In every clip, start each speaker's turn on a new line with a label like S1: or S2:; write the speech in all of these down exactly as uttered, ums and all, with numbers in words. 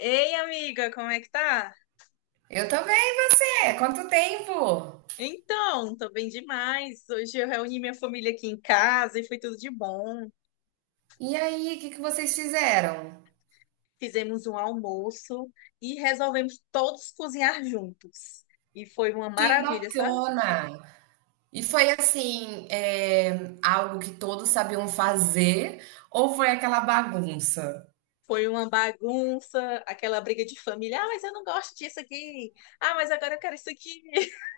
S1: Ei, amiga, como é que tá?
S2: Eu também, e você? Quanto tempo?
S1: Então, tô bem demais. Hoje eu reuni minha família aqui em casa e foi tudo de bom.
S2: E aí, o que que vocês fizeram?
S1: Fizemos um almoço e resolvemos todos cozinhar juntos. E foi uma
S2: Que
S1: maravilha, sabe?
S2: bacana! E foi assim, é, algo que todos sabiam fazer ou foi aquela bagunça?
S1: Foi uma bagunça, aquela briga de família. Ah, mas eu não gosto disso aqui. Ah, mas agora eu quero isso aqui.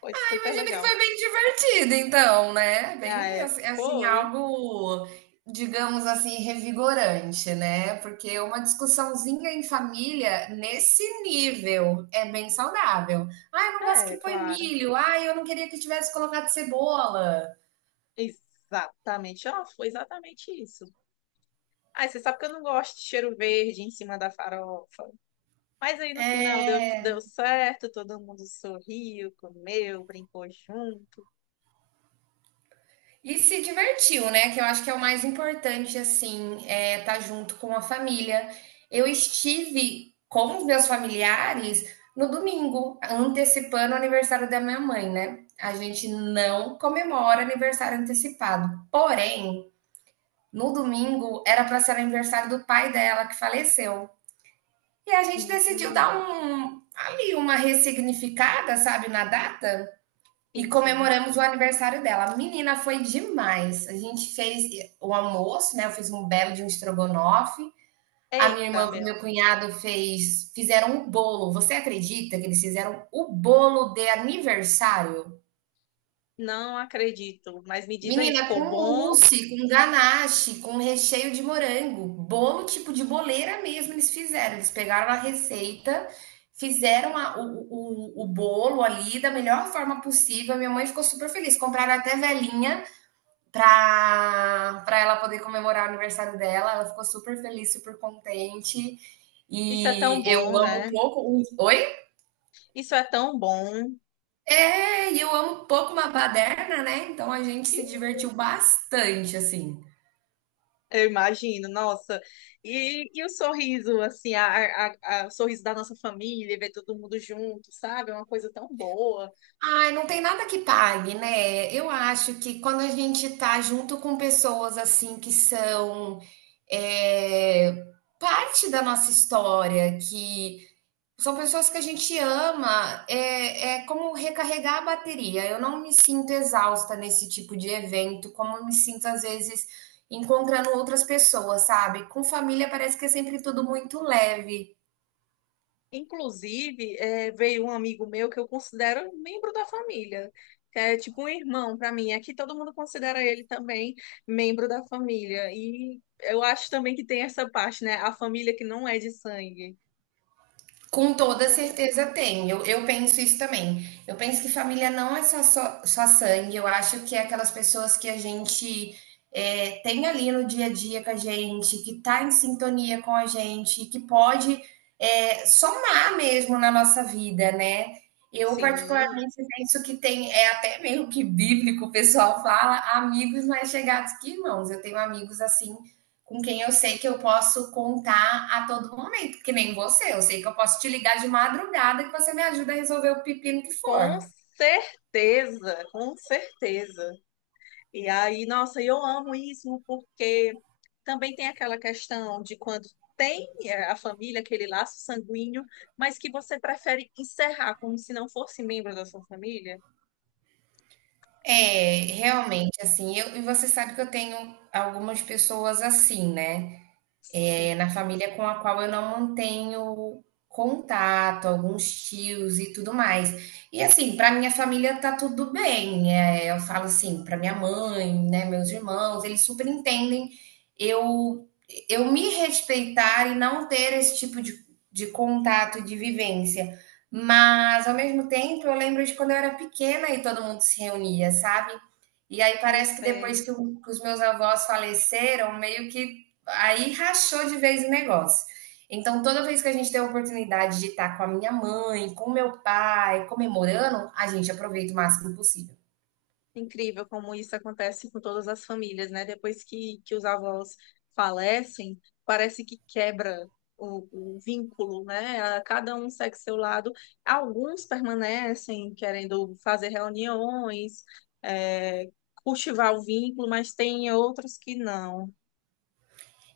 S1: Foi super
S2: Imagino que
S1: legal.
S2: foi bem divertido, então, né?
S1: Ah,
S2: Bem,
S1: é,
S2: assim, assim,
S1: foi.
S2: algo, digamos assim, revigorante, né? Porque uma discussãozinha em família nesse nível é bem saudável. Ah, eu não gosto que
S1: É,
S2: põe
S1: claro.
S2: milho. Ah, eu não queria que tivesse colocado cebola.
S1: Exatamente. Ó, foi exatamente isso. Ai, você sabe que eu não gosto de cheiro verde em cima da farofa. Mas aí no final deu,
S2: É.
S1: deu certo, todo mundo sorriu, comeu, brincou junto.
S2: E se divertiu, né? Que eu acho que é o mais importante, assim, é estar junto com a família. Eu estive com os meus familiares no domingo, antecipando o aniversário da minha mãe, né? A gente não comemora aniversário antecipado. Porém, no domingo era para ser o aniversário do pai dela que faleceu. E a gente decidiu
S1: Uhum.
S2: dar um ali uma ressignificada, sabe, na data. E
S1: Enfim.
S2: comemoramos o aniversário dela. Menina, foi demais. A gente fez o almoço, né? Eu fiz um belo de um estrogonofe. A minha
S1: Eita,
S2: irmã com o
S1: meu,
S2: meu cunhado fez, fizeram um bolo. Você acredita que eles fizeram o bolo de aniversário?
S1: não acredito. Mas me diz aí,
S2: Menina, com
S1: ficou bom?
S2: mousse, com ganache, com recheio de morango, bolo tipo de boleira mesmo eles fizeram. Eles pegaram a receita, fizeram a- o, o, o bolo ali da melhor forma possível. A minha mãe ficou super feliz. Compraram até velinha para para ela poder comemorar o aniversário dela. Ela ficou super feliz, super contente.
S1: Isso é tão
S2: E eu
S1: bom,
S2: amo um
S1: né?
S2: pouco. os- Oi?
S1: Isso é tão bom.
S2: É, e eu amo um pouco uma baderna, né? Então a gente se divertiu bastante, assim.
S1: Eu imagino, nossa. E, e o sorriso, assim, a, a- a- o sorriso da nossa família, ver todo mundo junto, sabe? É uma coisa tão boa.
S2: Ai, não tem nada que pague, né? Eu acho que quando a gente tá junto com pessoas assim que são é, parte da nossa história, que são pessoas que a gente ama, é, é como recarregar a bateria. Eu não me sinto exausta nesse tipo de evento, como eu me sinto às vezes encontrando outras pessoas, sabe? Com família parece que é sempre tudo muito leve.
S1: Inclusive, eh, veio um amigo meu que eu considero um membro da família, que é tipo um irmão para mim. Aqui todo mundo considera ele também membro da família. E eu acho também que tem essa parte, né? A família que não é de sangue.
S2: Com toda certeza tem. Eu, eu penso isso também. Eu penso que família não é só, só, só sangue. Eu acho que é aquelas pessoas que a gente é, tem ali no dia a dia com a gente, que está em sintonia com a gente, que pode é, somar mesmo na nossa vida, né? Eu,
S1: Sim,
S2: particularmente, penso que tem, é até meio que bíblico, o pessoal fala, amigos mais chegados que irmãos. Eu tenho amigos assim com quem eu sei que eu posso contar a todo momento, que nem você. Eu sei que eu posso te ligar de madrugada que você me ajuda a resolver o pepino que
S1: com
S2: for.
S1: certeza, com certeza. E aí, nossa, eu amo isso porque também tem aquela questão de quando tem é, a família, aquele laço sanguíneo, mas que você prefere encerrar como se não fosse membro da sua família.
S2: É, realmente, assim, eu, e você sabe que eu tenho algumas pessoas assim, né? É,
S1: Sim,
S2: na família com a qual eu não mantenho contato, alguns tios e tudo mais. E assim, para minha família tá tudo bem. É, eu falo assim, para minha mãe, né, meus irmãos, eles super entendem eu eu me respeitar e não ter esse tipo de, de contato, e de vivência. Mas ao mesmo tempo, eu lembro de quando eu era pequena e todo mundo se reunia, sabe? E aí
S1: eu
S2: parece que depois
S1: sei.
S2: que, o- que os meus avós faleceram, meio que aí rachou de vez o negócio. Então, toda vez que a gente tem a oportunidade de estar com a minha mãe, com o meu pai, comemorando, a gente aproveita o máximo possível.
S1: Incrível como isso acontece com todas as famílias, né? Depois que, que os avós falecem, parece que quebra o, o vínculo, né? A- Cada um segue seu lado. Alguns permanecem querendo fazer reuniões, é, cultivar o vínculo, mas tem outros que não.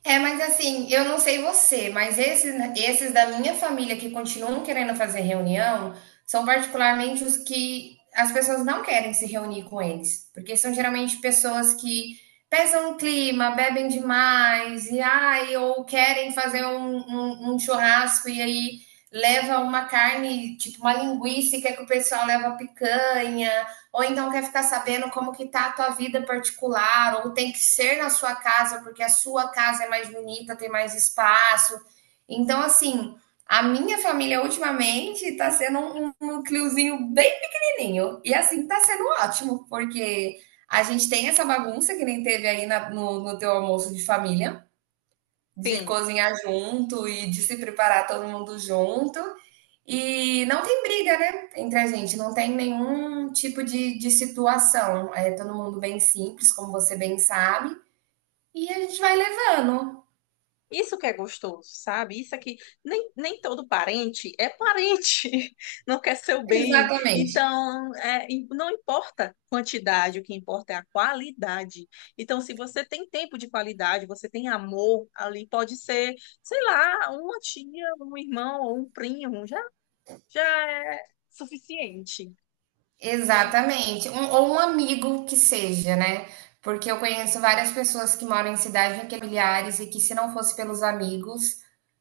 S2: É, mas assim, eu não sei você, mas esses, esses da minha família que continuam querendo fazer reunião são particularmente os que as pessoas não querem se reunir com eles, porque são geralmente pessoas que pesam o clima, bebem demais, e ai, ou querem fazer um, um- um churrasco e aí leva uma carne, tipo uma linguiça, e quer que o pessoal leva picanha ou então quer ficar sabendo como que tá a tua vida particular, ou tem que ser na sua casa porque a sua casa é mais bonita, tem mais espaço. Então, assim, a minha família ultimamente tá sendo um um núcleozinho bem pequenininho. E assim, tá sendo ótimo, porque a gente tem essa bagunça que nem teve aí na- no, no teu almoço de família, de
S1: Sim.
S2: cozinhar junto e de se preparar todo mundo junto. E não tem briga, né, entre a gente, não tem nenhum tipo de, de situação. É todo mundo bem simples, como você bem sabe, e a gente vai levando.
S1: Isso que é gostoso, sabe? Isso aqui, nem, nem todo parente é parente, não quer seu bem.
S2: Exatamente.
S1: Então, é, e não importa a quantidade, o que importa é a qualidade. Então, se você tem tempo de qualidade, você tem amor ali, pode ser, sei lá, uma tia, um irmão ou um primo, já, já é suficiente.
S2: Exatamente. Um- ou um amigo que seja, né? Porque eu conheço várias pessoas que moram em cidades familiares e que, se não fosse pelos amigos,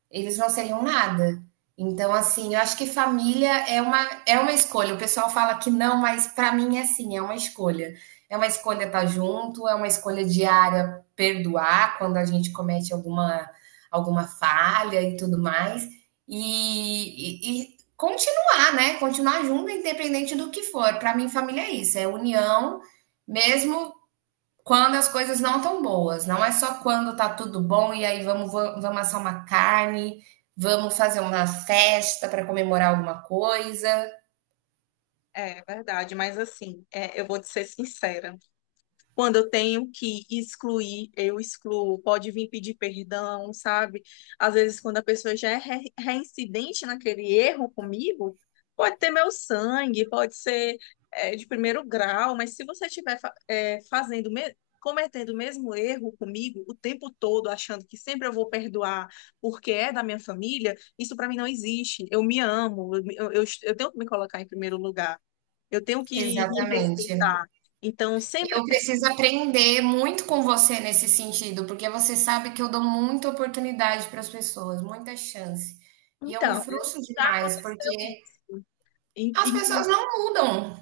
S2: eles não seriam nada. Então, assim, eu acho que família é uma, é uma escolha. O pessoal fala que não, mas para mim é sim, é uma escolha. É uma escolha estar junto, é uma escolha diária perdoar quando a gente comete alguma, alguma falha e tudo mais. E, e, e continuar, né? Continuar junto, independente do que for. Para mim, família é isso, é união, mesmo quando as coisas não estão boas, não é só quando tá tudo bom e aí vamos, vamos vamos assar uma carne, vamos fazer uma festa para comemorar alguma coisa.
S1: É verdade, mas assim, é, eu vou te ser sincera. Quando eu tenho que excluir, eu excluo. Pode vir pedir perdão, sabe? Às vezes, quando a pessoa já é re- reincidente naquele erro comigo, pode ter meu sangue, pode ser, é, de primeiro grau, mas se você estiver, fa- é, fazendo, me- cometendo o mesmo erro comigo o tempo todo, achando que sempre eu vou perdoar porque é da minha família, isso para mim não existe. Eu me amo, eu, me- eu eu- eu tenho que me colocar em primeiro lugar, eu tenho que me
S2: Exatamente.
S1: respeitar. Então, sempre
S2: Eu preciso aprender muito com você nesse sentido, porque você sabe que eu dou muita oportunidade para as pessoas, muita chance. E eu me
S1: então,
S2: frustro
S1: já
S2: demais,
S1: aconteceu
S2: porque
S1: isso. In-
S2: as pessoas
S1: in-
S2: não mudam.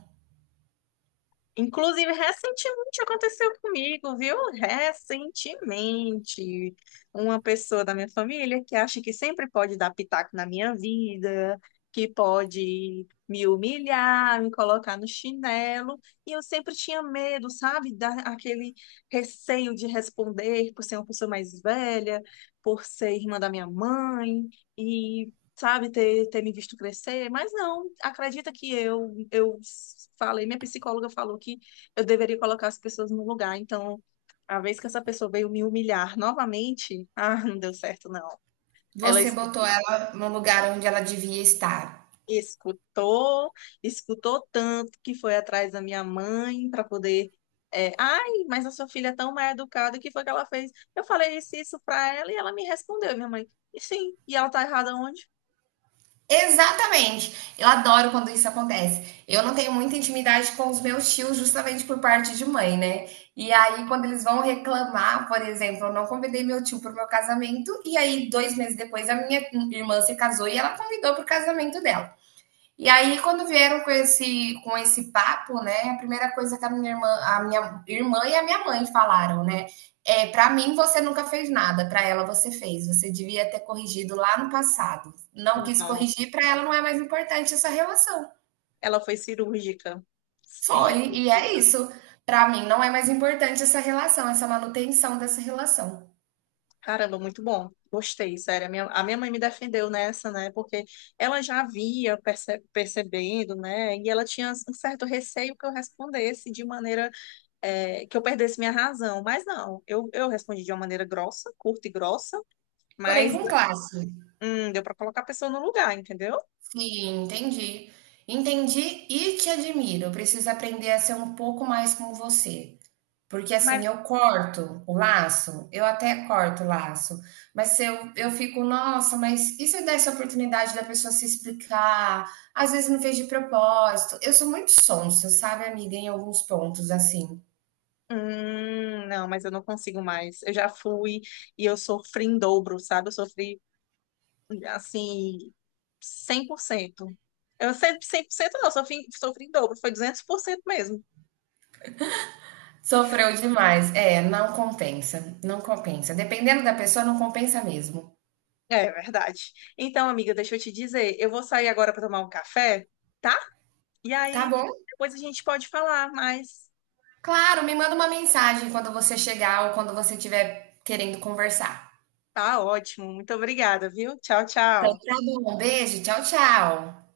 S1: Inclusive, recentemente aconteceu comigo, viu? Recentemente. Uma pessoa da minha família que acha que sempre pode dar pitaco na minha vida, que pode me humilhar, me colocar no chinelo. E eu sempre tinha medo, sabe? Da, aquele receio de responder por ser uma pessoa mais velha, por ser irmã da minha mãe. E sabe, ter, ter me visto crescer, mas não, acredita que eu, eu falei, minha psicóloga falou que eu deveria colocar as pessoas no lugar, então a vez que essa pessoa veio me humilhar novamente, ah, não deu certo não. Ela
S2: Você
S1: es-
S2: botou ela no lugar onde ela devia estar.
S1: Escutou, escutou tanto que foi atrás da minha mãe para poder é, ai, mas a sua filha é tão mal educada, o que foi que ela fez? Eu falei isso, isso pra ela e ela me respondeu, minha mãe. E sim, e ela tá errada onde?
S2: Exatamente. Eu adoro quando isso acontece. Eu não tenho muita intimidade com os meus tios, justamente por parte de mãe, né? E aí, quando eles vão reclamar, por exemplo, eu não convidei meu tio para o meu casamento, e aí, dois meses depois, a minha irmã se casou e ela convidou para o casamento dela. E aí, quando vieram com esse, com esse papo, né, a primeira coisa que a minha irmã, a minha irmã e a minha mãe falaram, né, é, para mim você nunca fez nada, para ela você fez. Você devia ter corrigido lá no passado. Não quis
S1: Não,
S2: corrigir, para ela não é mais importante essa relação.
S1: ela foi cirúrgica.
S2: Foi, e é
S1: Cirúrgica.
S2: isso. Para mim não é mais importante essa relação, essa manutenção dessa relação.
S1: Caramba, muito bom. Gostei, sério. A minha, a minha mãe me defendeu nessa, né? Porque ela já havia perce- percebendo, né? E ela tinha um certo receio que eu respondesse de maneira, eh, que eu perdesse minha razão. Mas não, eu, eu respondi de uma maneira grossa, curta e grossa,
S2: Porém,
S1: mas
S2: com classe.
S1: hum, deu para colocar a pessoa no lugar, entendeu?
S2: Sim, entendi. Entendi e te admiro. Eu preciso aprender a ser um pouco mais como você. Porque assim,
S1: Mas,
S2: eu corto o laço, eu até corto o laço, mas se eu, eu fico, nossa, mas e se eu desse a oportunidade da pessoa se explicar? Às vezes não fez de propósito. Eu sou muito sonsa, sabe, amiga, em alguns pontos, assim.
S1: hum, não, mas eu não consigo mais. Eu já fui e eu sofri em dobro, sabe? Eu sofri assim, cem por cento eu sempre cem por cento não, sofri, sofri em dobro, foi duzentos por cento mesmo.
S2: Sofreu demais. É, não compensa, não compensa. Dependendo da pessoa, não compensa mesmo.
S1: É verdade. Então, amiga, deixa eu te dizer, eu vou sair agora para tomar um café, tá? E
S2: Tá
S1: aí
S2: bom?
S1: depois a gente pode falar, mas
S2: Claro, me manda uma mensagem quando você chegar ou quando você estiver querendo conversar.
S1: tá ótimo. Muito obrigada, viu? Tchau,
S2: Então
S1: tchau.
S2: tá bom, um beijo, tchau, tchau.